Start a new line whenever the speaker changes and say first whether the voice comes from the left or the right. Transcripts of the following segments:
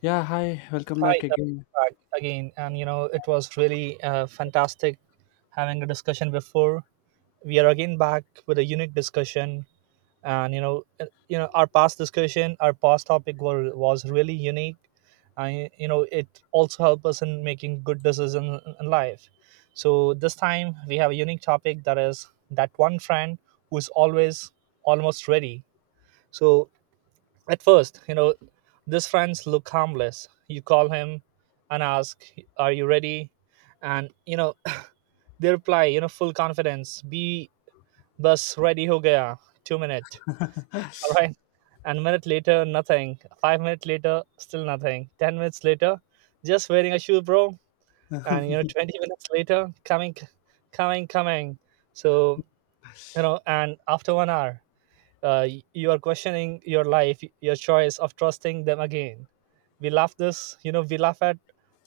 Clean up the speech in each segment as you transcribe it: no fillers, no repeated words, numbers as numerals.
left: Yeah, hi, welcome
right: Hi,
left: back again.
right: back again, and it was really fantastic having a discussion before. We are again back with a unique discussion, and our past discussion, our past topic was really unique, and it also helped us in making good decisions in life. So this time we have a unique topic, that is, that one friend who is always almost ready. So at first, these friends look harmless. You call him and ask, are you ready? And, they reply, full confidence, be bus ready ho gaya, 2 minute. All right. And minute later, nothing. 5 minutes later, still nothing. 10 minutes later, just wearing a shoe, bro. And, 20 minutes later, coming, coming, coming. So, and after one hour, uh, you are questioning your life, your choice of trusting them again. We laugh this, we laugh at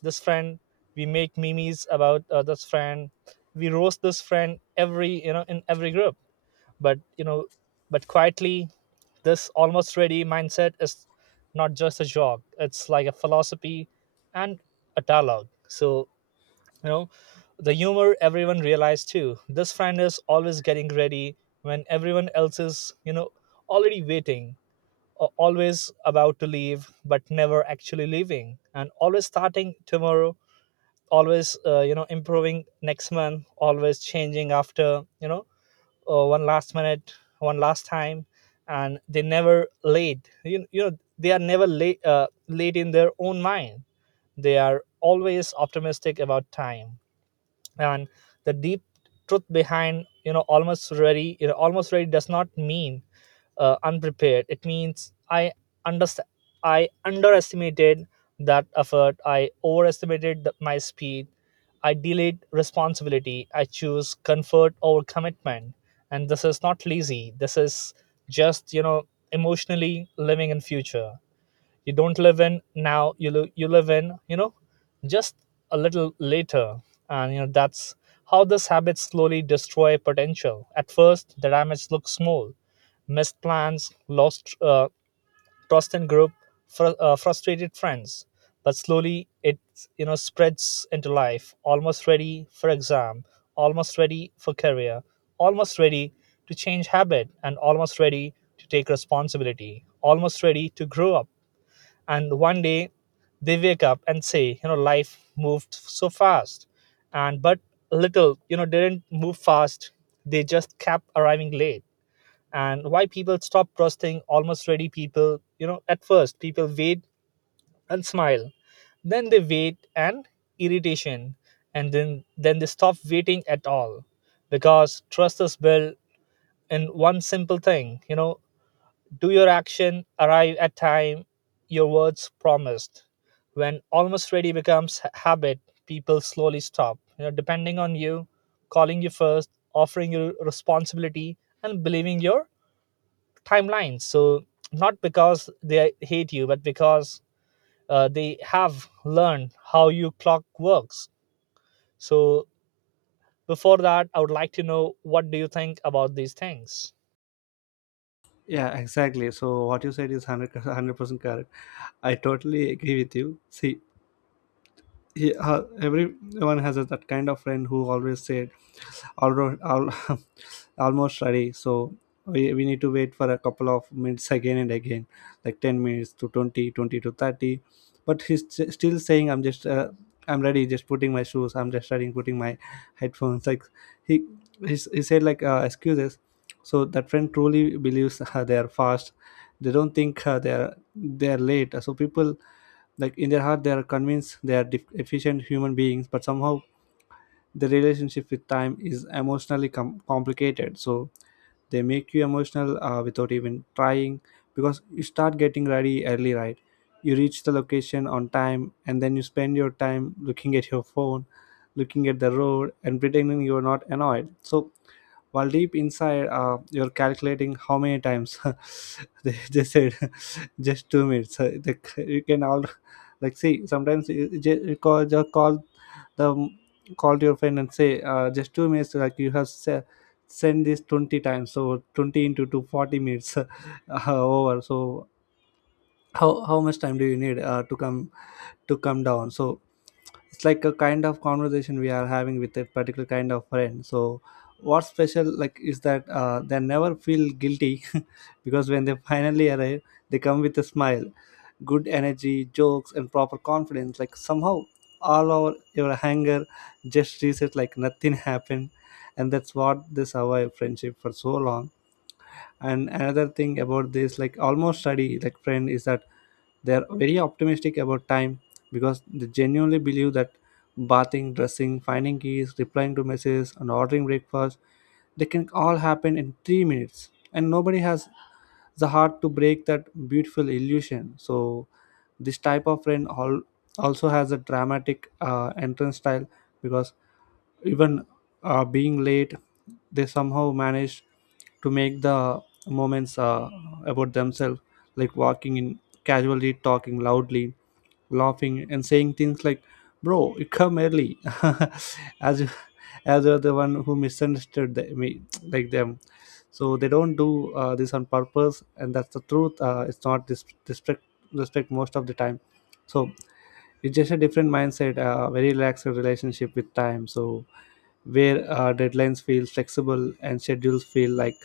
right: this friend, we make memes about this friend, we roast this friend every, in every group. But but quietly, this almost ready mindset is not just a joke, it's like a philosophy and a dialogue. So you know, the humor everyone realized too. This friend is always getting ready when everyone else is, already waiting, or always about to leave but never actually leaving, and always starting tomorrow, always, improving next month, always changing after, one last minute, one last time, and they never late. They are never late, late in their own mind. They are always optimistic about time, and the deep truth behind almost ready, almost ready does not mean unprepared. It means I understand, I underestimated that effort, I overestimated the, my speed, I delayed responsibility, I choose comfort over commitment. And this is not lazy, this is just, emotionally living in future. You don't live in now, you live in, just a little later. And that's how this habit slowly destroy potential. At first the damage looks small: missed plans, lost trust in group, frustrated friends. But slowly it spreads into life. Almost ready for exam, almost ready for career, almost ready to change habit, and almost ready to take responsibility, almost ready to grow up. And one day they wake up and say, life moved so fast. And but little didn't move fast, they just kept arriving late. And why people stop trusting almost ready people, at first people wait and smile, then they wait and irritation, and then they stop waiting at all, because trust is built in one simple thing, do your action arrive at time your words promised? When almost ready becomes habit, people slowly stop, depending on you, calling you first, offering you responsibility, and believing your timelines. So not because they hate you, but because they have learned how your clock works. So before that, I would like to know, what do you think about these things?
left: Yeah, exactly. So what you said is 100% correct. I totally agree with you. See, everyone has that kind of friend who always said, alro- al- almost ready. So we need to wait for a couple of minutes again and again, like 10 minutes to 20, 20 to 30, but still saying, I'm just I'm ready, just putting my shoes, I'm just ready putting my headphones. Like he he said like excuses. So that friend truly believes they are fast. They don't think they are late. So people, like, in their heart they are convinced they are efficient human beings, but somehow the relationship with time is emotionally complicated. So they make you emotional without even trying, because you start getting ready early, right? You reach the location on time and then you spend your time looking at your phone, looking at the road and pretending you're not annoyed. So while deep inside you're calculating how many times they said just 2 minutes. So you can all, like, see sometimes you just call, just the um, call to your friend and say just 2 minutes. Like you have sent this 20 times, so 20 into 2, 40 minutes over. So how much time do you need to come down? So it's like a kind of conversation we are having with a particular kind of friend. So what's special, like, is that they never feel guilty because when they finally arrive, they come with a smile, good energy, jokes, and proper confidence. Like somehow, all our your anger just reset, like nothing happened, and that's what this our friendship for so long. And another thing about this, like, almost study, like, friend, is that they are very optimistic about time, because they genuinely believe that bathing, dressing, finding keys, replying to messages, and ordering breakfast, they can all happen in 3 minutes. And nobody has the heart to break that beautiful illusion. So this type of friend also has a dramatic entrance style, because even being late, they somehow managed to make the moments about themselves, like walking in, casually talking loudly, laughing and saying things like, bro, you come early. as as you're the one who misunderstood me, like them. So they don't do this on purpose, and that's the truth. It's not disrespect, respect most of the time. So it's just a different mindset, very relaxed relationship with time. So where deadlines feel flexible and schedules feel like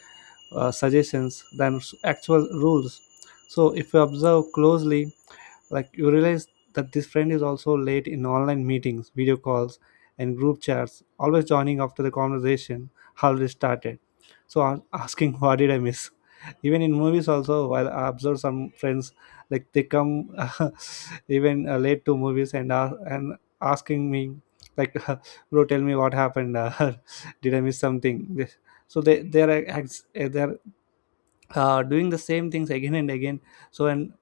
left: suggestions than actual rules. So, if you observe closely, like, you realize that this friend is also late in online meetings, video calls, and group chats, always joining after the conversation already started. So I'm asking what did I miss? Even in movies also, while I observe some friends, like, they come even late to movies, and asking me, like, bro, tell me what happened. Did I miss something? So they're doing the same things again and again. So and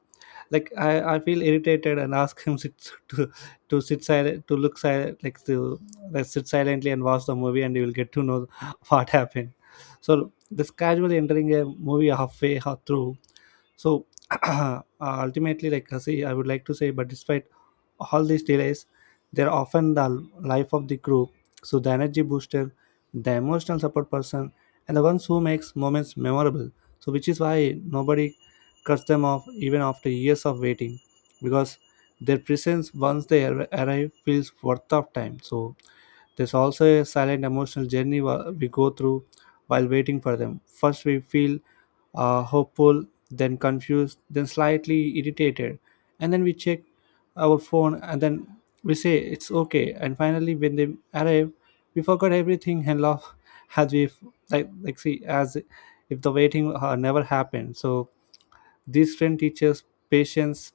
left: like I feel irritated and ask him, sit, to to sit silent, to look silent, like to, like, sit silently and watch the movie and you will get to know what happened. So this casually entering a movie halfway through. So ultimately, like I say, I would like to say, but despite all these delays, they're often the life of the group. So the energy booster, the emotional support person, and the ones who makes moments memorable. So which is why nobody cuts them off even after years of waiting, because their presence, once they arrive, feels worth of time. So there's also a silent emotional journey we go through while waiting for them. First we feel hopeful, then confused, then slightly irritated. And then we check our phone and then we say, it's okay. And finally, when they arrive, we forgot everything and laugh as we, like, see, as if the waiting never happened. So this trend teaches patience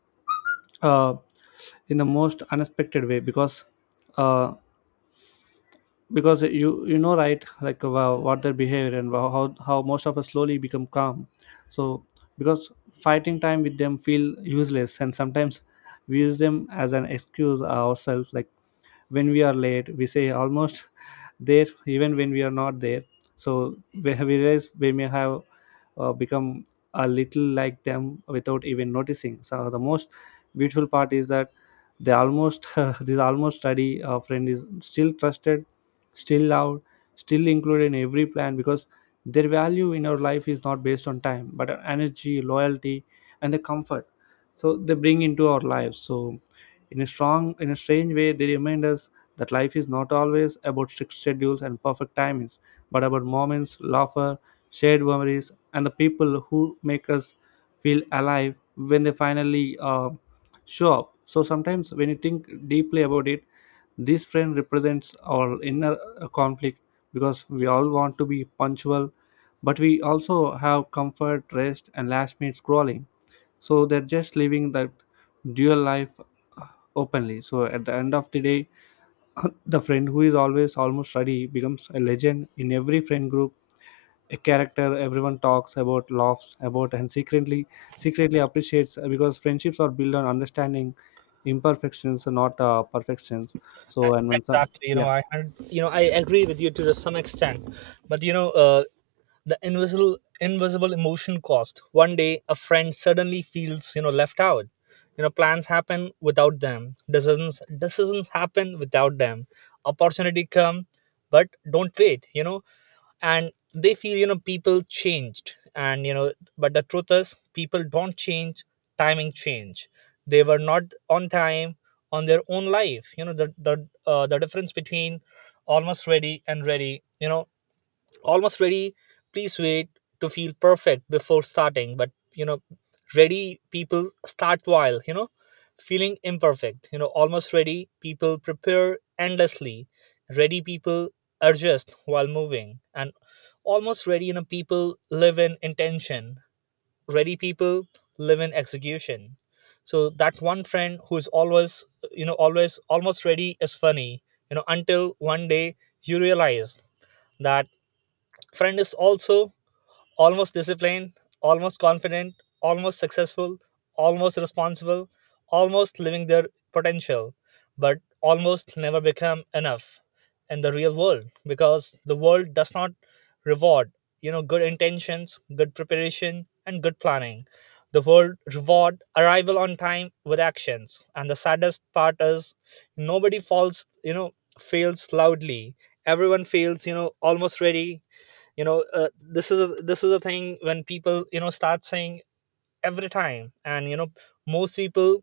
left: uh, in the most unexpected way, uh, because you know, right, like, what their behavior and wow, how most of us slowly become calm. So because fighting time with them feel useless, and sometimes we use them as an excuse ourselves, like when we are late we say, almost there, even when we are not there. So we have realized we may have become a little like them without even noticing. So the most beautiful part is that they almost this almost study friend is still trusted, still loved, still included in every plan, because their value in our life is not based on time but on energy, loyalty, and the comfort so they bring into our lives. So in in a strange way, they remind us that life is not always about strict schedules and perfect timings, but about moments, laughter, shared memories, and the people who make us feel alive when they finally show up. So sometimes, when you think deeply about it, this friend represents our inner conflict, because we all want to be punctual, but we also have comfort, rest, and last minute scrolling. So they're just living that dual life, uh, openly. So at the end of the day, the friend who is always almost ready becomes a legend in every friend group, a character everyone talks about, laughs about, and secretly appreciates, because friendships are built on understanding imperfections, not perfections.
right: E-
left: So and when some,
right: Exactly,
left: yeah,
right: I had, I agree with you to some extent, but the invisible emotion cost. One day, a friend suddenly feels, left out. Plans happen without them. Decisions happen without them. Opportunity come, but don't wait. And they feel people changed, and but the truth is people don't change, timing change. They were not on time on their own life. The difference between almost ready and ready, almost ready please wait to feel perfect before starting. But ready people start while feeling imperfect. Almost ready people prepare endlessly, ready people adjust while moving. And almost ready people live in intention, ready people live in execution. So that one friend who's always, always almost ready is funny, until one day you realize that friend is also almost disciplined, almost confident, almost successful, almost responsible, almost living their potential, but almost never become enough in the real world, because the world does not reward, good intentions, good preparation, and good planning. The world reward arrival on time with actions. And the saddest part is, nobody falls you know fails loudly. Everyone feels, almost ready. This is a thing when people start saying every time, and most people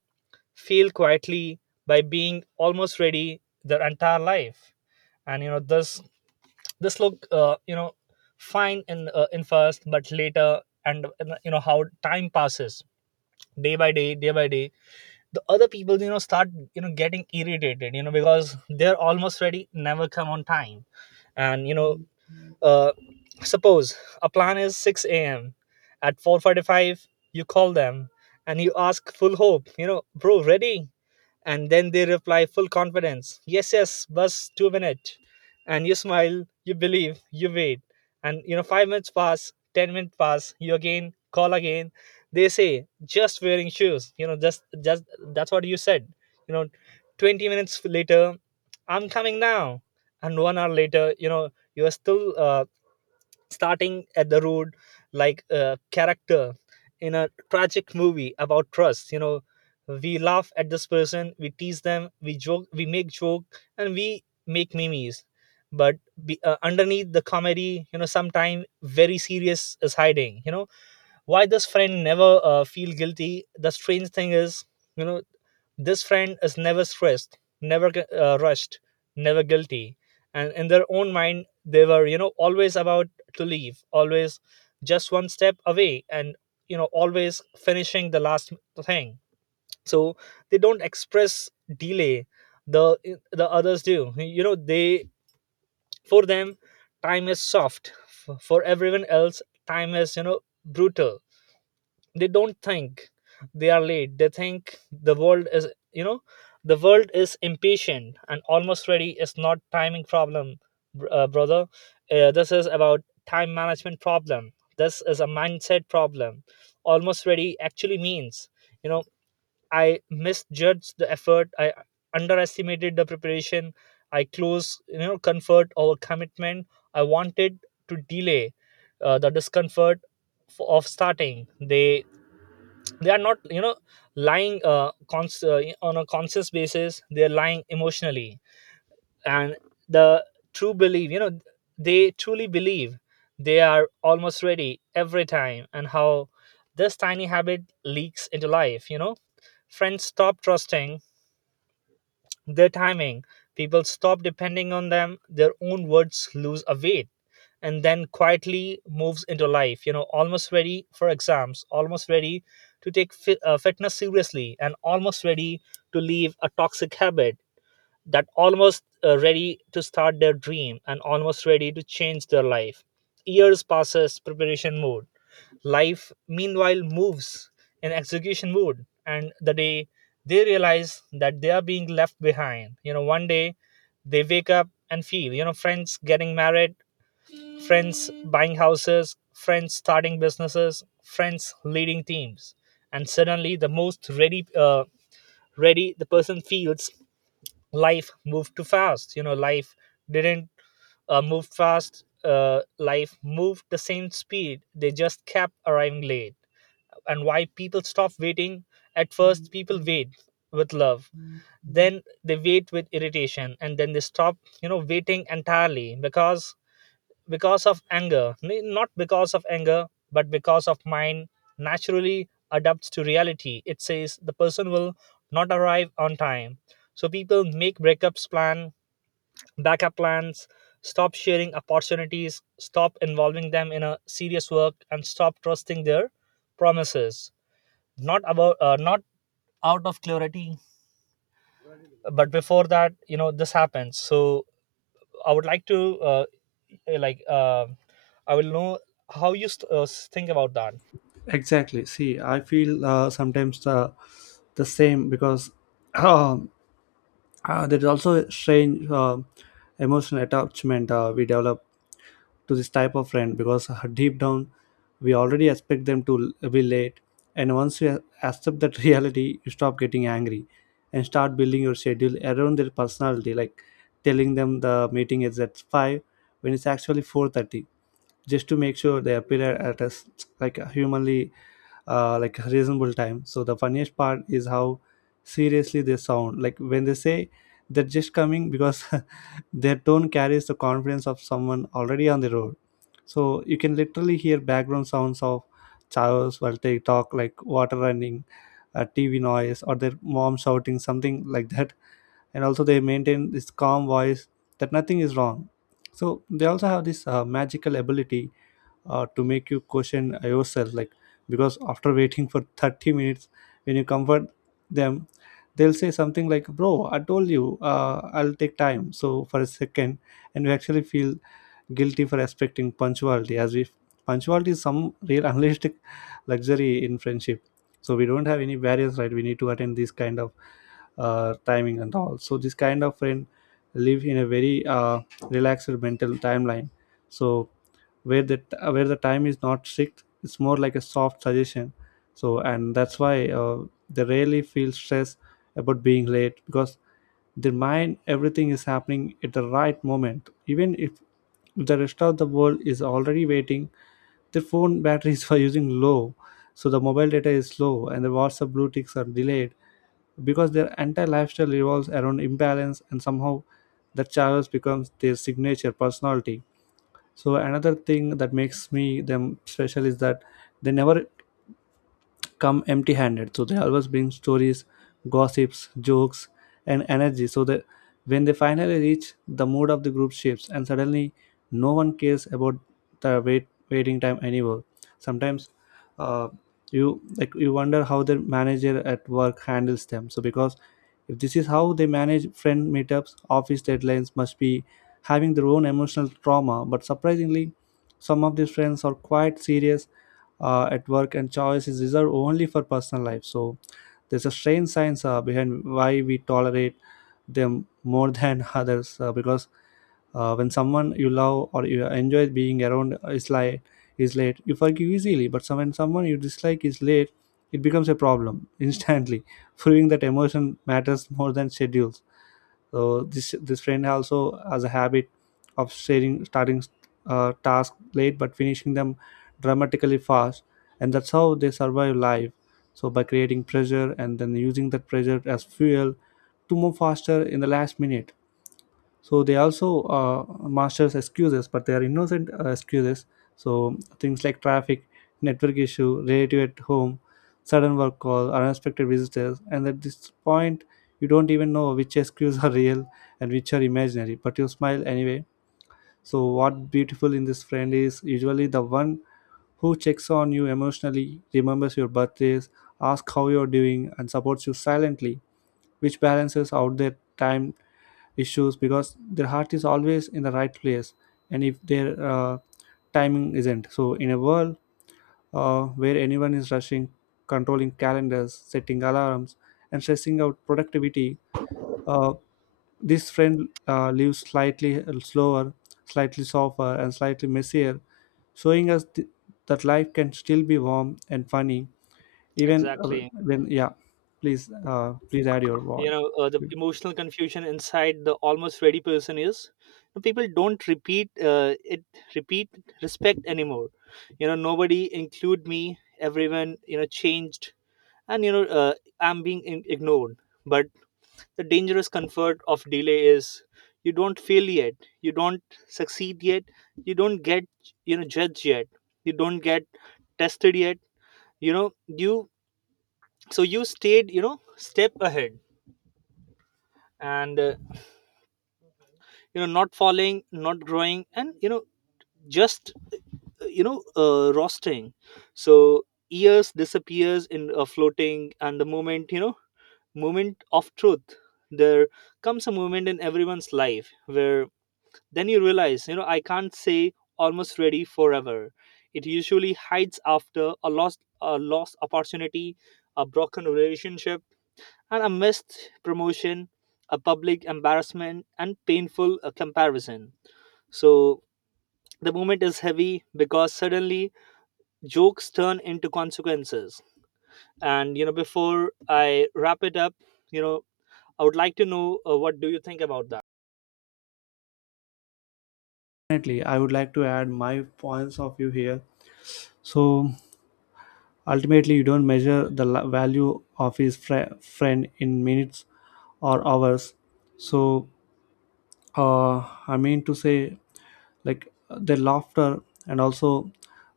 right: fail quietly by being almost ready their entire life. And this look fine in first, but later. And how time passes, day by day, day by day, the other people start getting irritated, because they're almost ready never come on time. And uh, suppose a plan is 6 a.m. At 4:45, you call them and you ask, full hope, bro, ready? And then they reply, full confidence, yes, yes, bus 2 minute. And you smile, you believe, you wait. And 5 minutes pass, 10 minutes pass, you again call again. They say, just wearing shoes, just that's what you said. You know, 20 minutes later, I'm coming now. And one hour later, you are still starting at the root, like a character in a tragic movie about trust. We laugh at this person, we tease them, we joke, we make joke, and we make memes. But underneath the comedy, sometime very serious is hiding, why this friend never feel guilty. The strange thing is, you know this friend is never stressed, never rushed, never guilty. And in their own mind they were, always about to leave, always just one step away, and always finishing the last thing. So they don't express delay, the the others do. They, for them time is soft. For everyone else time is, brutal. They don't think they are late, they think the world is, you know the world is impatient. And almost ready is not timing problem, brother, this is about time management problem, this is a mindset problem. Almost ready actually means, you know I misjudged the effort, I underestimated the preparation, I close, comfort over commitment. I wanted to delay the discomfort of starting. They are not, lying on a conscious basis, they are lying emotionally. And the true belief, they truly believe they are almost ready every time. And how this tiny habit leaks into life, friends stop trusting their timing, people stop depending on them, their own words lose a weight. And then quietly moves into life, almost ready for exams, almost ready to take fitness seriously, and almost ready to leave a toxic habit, that almost ready to start their dream, and almost ready to change their life. Years passes preparation mode, life meanwhile moves in execution mode. And the day they realize that they are being left behind, one day they wake up and feel, friends getting married, friends buying houses, friends starting businesses, friends leading teams. And suddenly, the most ready, ready the person feels, life moved too fast. Life didn't move fast. Life moved the same speed. They just kept arriving late. And why people stop waiting? At first, people wait with love, then they wait with irritation, and then they stop, waiting entirely, because of anger, not because of anger but because of mind naturally adapts to reality. It says the person will not arrive on time. So people make breakups plan, backup plans, stop sharing opportunities, stop involving them in a serious work, and stop trusting their promises, not about, not out of clarity. But before that, this happens. So I would like to, eh, like uh, I will know how you think about that.
left: exactly. See, I feel sometimes the same, because there is also a strange emotional attachment we develop to this type of friend, because deep down we already expect them to be late. And once you accept that reality, you stop getting angry and start building your schedule around their personality, like telling them the meeting is at 5 when it's actually 4:30, just to make sure they appear at a like a humanly like a reasonable time. So the funniest part is how seriously they sound, like, when they say they're just coming, because their tone carries the confidence of someone already on the road. So you can literally hear background sounds of showers while they talk, like water running, a TV noise, or their mom shouting something like that. And also they maintain this calm voice that nothing is wrong. So they also have this magical ability to make you question yourself, like, because after waiting for 30 minutes, when you comfort them, they'll say something like, bro, I told you, I'll take time. So for a second and you actually feel guilty for expecting punctuality, as if punctuality is some real unrealistic luxury in friendship. So we don't have any barriers, right? We need to attend this kind of timing and all. So this kind of friend live in a very relaxed mental timeline. So where the time is not strict, it's more like a soft suggestion. So and that's why they rarely feel stress about being late, because their mind, everything is happening at the right moment even if the rest of the world is already waiting. Their phone batteries were using low, so the mobile data is slow, and the WhatsApp blue ticks are delayed, because their entire lifestyle revolves around imbalance, and somehow that chaos becomes their signature personality. So another thing that makes me them special is that they never come empty handed. So they always bring stories, gossips, jokes, and energy. So that when they finally reach, the mood of the group shifts, and suddenly no one cares about the waiting time anymore. Sometimes uh, you, like, you wonder how their manager at work handles them. So because if this is how they manage friend meetups, office deadlines must be having their own emotional trauma. But surprisingly, some of these friends are quite serious at work, and choice is reserved only for personal life. So there's a strange science behind why we tolerate them more than others, because when someone you love or you enjoy being around is is late, you forgive easily. But when someone you dislike is late, it becomes a problem instantly, proving that emotion matters more than schedules. So this friend also has a habit of sharing starting tasks late but finishing them dramatically fast, and that's how they survive life, so by creating pressure and then using that pressure as fuel to move faster in the last minute. So they also masters excuses, but they are innocent excuses, so things like traffic, network issue, relative at home, sudden work call, or unexpected visitors. And at this point, you don't even know which excuses are real and which are imaginary, but you smile anyway. So what beautiful in this friend is usually the one who checks on you emotionally, remembers your birthdays, asks how you're doing, and supports you silently, which balances out their time issues, because their heart is always in the right place. And if their timing isn't so in a world where anyone is rushing, controlling calendars, setting alarms, and stressing out productivity, uh, this friend lives slightly slower, slightly softer, and slightly messier, showing us that life can still be warm and funny, even
right: Exactly.
left: when, yeah, please add your voice.
right: The emotional confusion inside the almost ready person is, people don't repeat, it, repeat respect anymore. Nobody include me, everyone, changed, and I'm being ignored. But the dangerous comfort of delay is, you don't fail yet, you don't succeed yet, you don't get, judged yet, you don't get tested yet, you, so you stayed, step ahead, and not falling, not growing, and you know just you know roasting. So years disappears in floating. And the moment, moment of truth, there comes a moment in everyone's life where then you realize, I can't say almost ready forever. It usually hides after a lost opportunity, a broken relationship and a missed promotion, a public embarrassment, and painful comparison. So the moment is heavy because suddenly jokes turn into consequences. And before I wrap it up, you know, I would like to know, what do you think about that?
left: Definitely, I would like to add my points of view here. So ultimately, you don't measure the value of his friend in minutes or hours. So, I mean to say, like, their laughter and also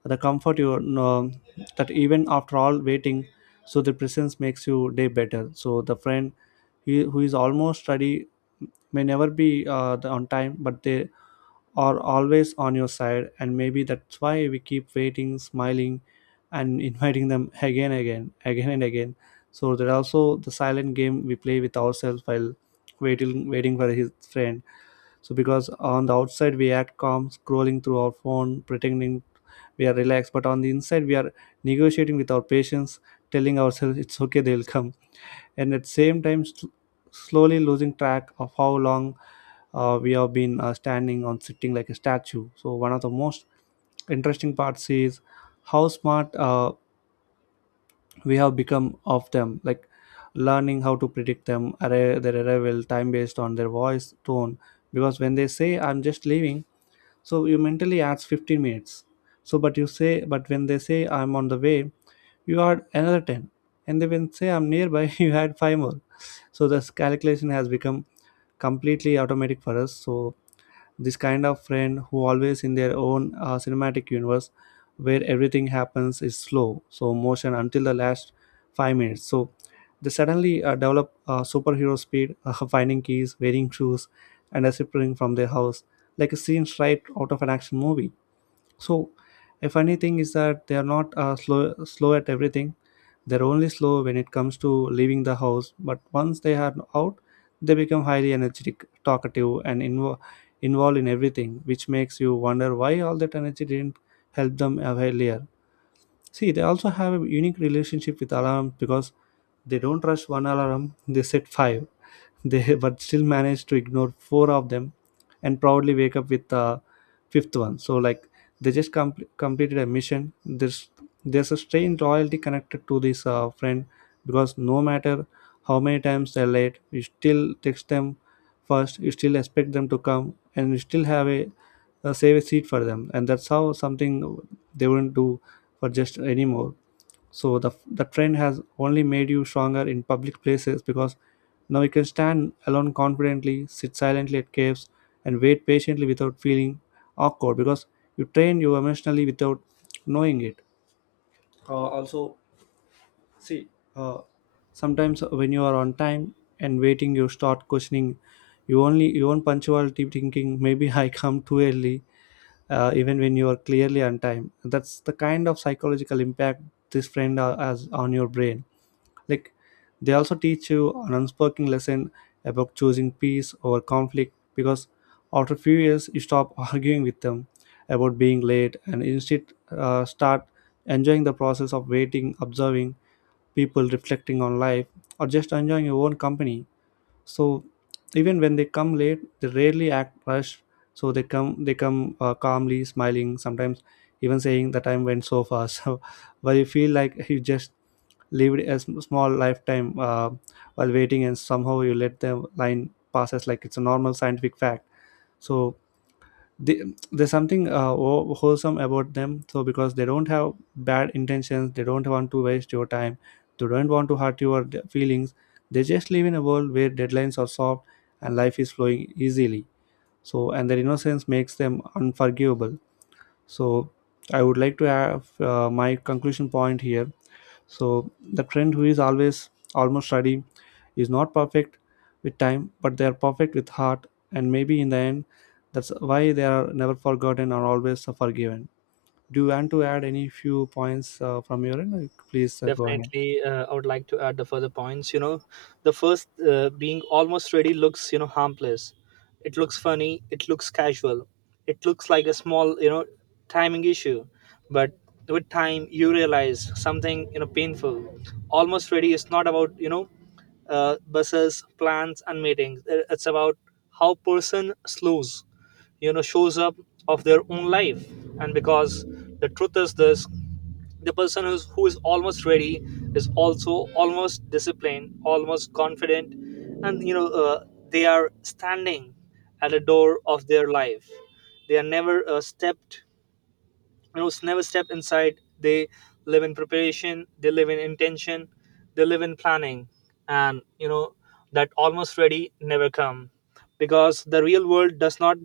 left: the comfort, you know, that even after all waiting, so the presence makes your day better. So the friend, he, who is almost ready may never be on time, but they are always on your side, and maybe that's why we keep waiting, smiling, and inviting them again, again, again, and again. So there are also the silent game we play with ourselves while waiting for his friend. So because on the outside we act calm, scrolling through our phone, pretending we are relaxed, but on the inside we are negotiating with our patients, telling ourselves it's okay, they'll come, and at same time, slowly losing track of how long we have been standing on sitting like a statue. So one of the most interesting parts is how smart we have become of them, like learning how to predict their arrival time based on their voice tone. Because when they say I'm just leaving, so you mentally adds 15 minutes. So but you say, but when they say I'm on the way, you add another 10. And they when say I'm nearby, you add 5 more. So this calculation has become completely automatic for us. So this kind of friend who always in their own cinematic universe, where everything happens is slow so motion until the last 5 minutes, so they suddenly develop superhero speed, finding keys, wearing shoes, and disappearing from their house like a scene right out of an action movie. So a funny thing is that they are not slow at everything. They're only slow when it comes to leaving the house. But once they are out, they become highly energetic, talkative, and involved in everything, which makes you wonder why all that energy didn't help them earlier. See, they also have a unique relationship with alarms, because they don't rush one alarm; they set five. They but still managed to ignore four of them and proudly wake up with the fifth one, so like they just completed a mission. There's a strange loyalty connected to this friend, because no matter how many times they're late, you still text them first, you still expect them to come, and you still have a save a seat for them, and that's how something they wouldn't do for just anymore. So the trend has only made you stronger in public places, because now you can stand alone confidently, sit silently at caves, and wait patiently without feeling awkward, because you train you emotionally without knowing it. Also, see, uh, sometimes when you are on time and waiting, you start questioning you only your own punctuality, thinking maybe I come too early, even when you are clearly on time. That's the kind of psychological impact this friend has on your brain. Like, they also teach you an unspoken lesson about choosing peace over conflict, because after a few years you stop arguing with them about being late, and instead start enjoying the process of waiting, observing people, reflecting on life, or just enjoying your own company. So even when they come late, they rarely act rushed. So they come calmly, smiling, sometimes even saying the time went so fast. So but you feel like you just lived a small lifetime, while waiting, and somehow you let the line passes like it's a normal scientific fact. So they, there's something wholesome about them, so because they don't have bad intentions, they don't want to waste your time, they don't want to hurt your feelings, they just live in a world where deadlines are soft and life is flowing easily. So and their innocence makes them unforgivable. So I would like to have my conclusion point here. So the friend who is always almost ready is not perfect with time, but they are perfect with heart, and maybe in the end, that's why they are never forgotten or always forgiven. Do you want to add any few points from your end? Like, please go ahead.
right: Definitely, I would like to add the further points. The first, being almost ready looks, harmless, it looks funny, it looks casual, it looks like a small, timing issue. But with time you realize something, painful. Almost ready is not about, buses plans and meetings. It's about how person slows you know shows up of their own life. And because the truth is this, the person who is almost ready is also almost disciplined, almost confident, and they are standing at the door of their life. They are never stepped, never step inside. They live in preparation, they live in intention, they live in planning. And that almost ready never come, because the real world does not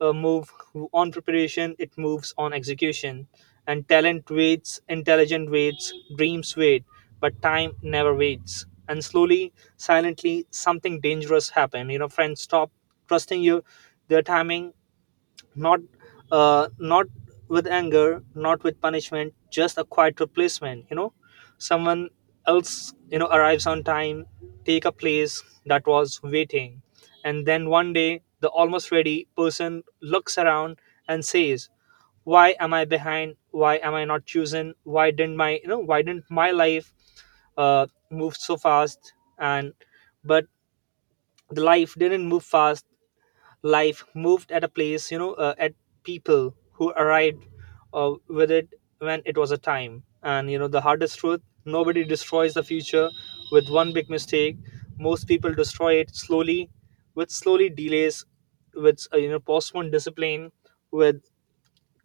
right: move on preparation, it moves on execution. And talent waits, intelligent waits, dreams wait, but time never waits. And slowly, silently, something dangerous happen, friends stop trusting you, their timing, not not with anger, not with punishment, just a quiet replacement. Someone else, arrives on time, take a place that was waiting. And then one day the almost ready person looks around and says, why am I behind, why am I not chosen, why didn't my life move so fast. And but the life didn't move fast, life moved at a place, at people who arrived with it when it was a time. And the hardest truth, nobody destroys the future with one big mistake. Most people destroy it slowly, with slowly delays, with postponed discipline, with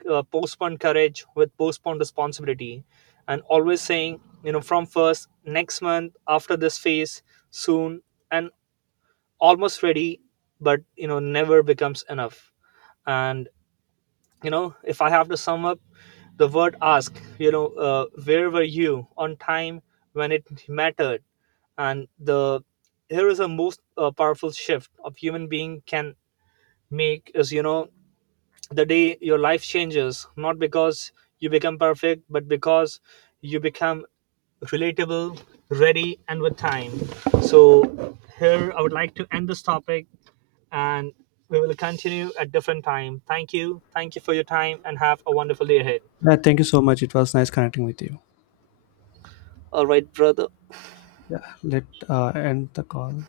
right: postponed courage, with postponed responsibility, and always saying, from first, next month, after this phase, soon. And almost ready, but never becomes enough. And if I have to sum up, the word ask, where were you on time when it mattered. And the here is a most powerful shift a human being can make is, the day your life changes, not because you become perfect but because you become relatable, ready and with time. So here I would like to end this topic, and we will continue at different time. Thank you. Thank you for your time and have a wonderful day ahead.
left: Yeah, thank you so much. It was nice connecting with you.
right: All right, brother.
left: Yeah, let end the call.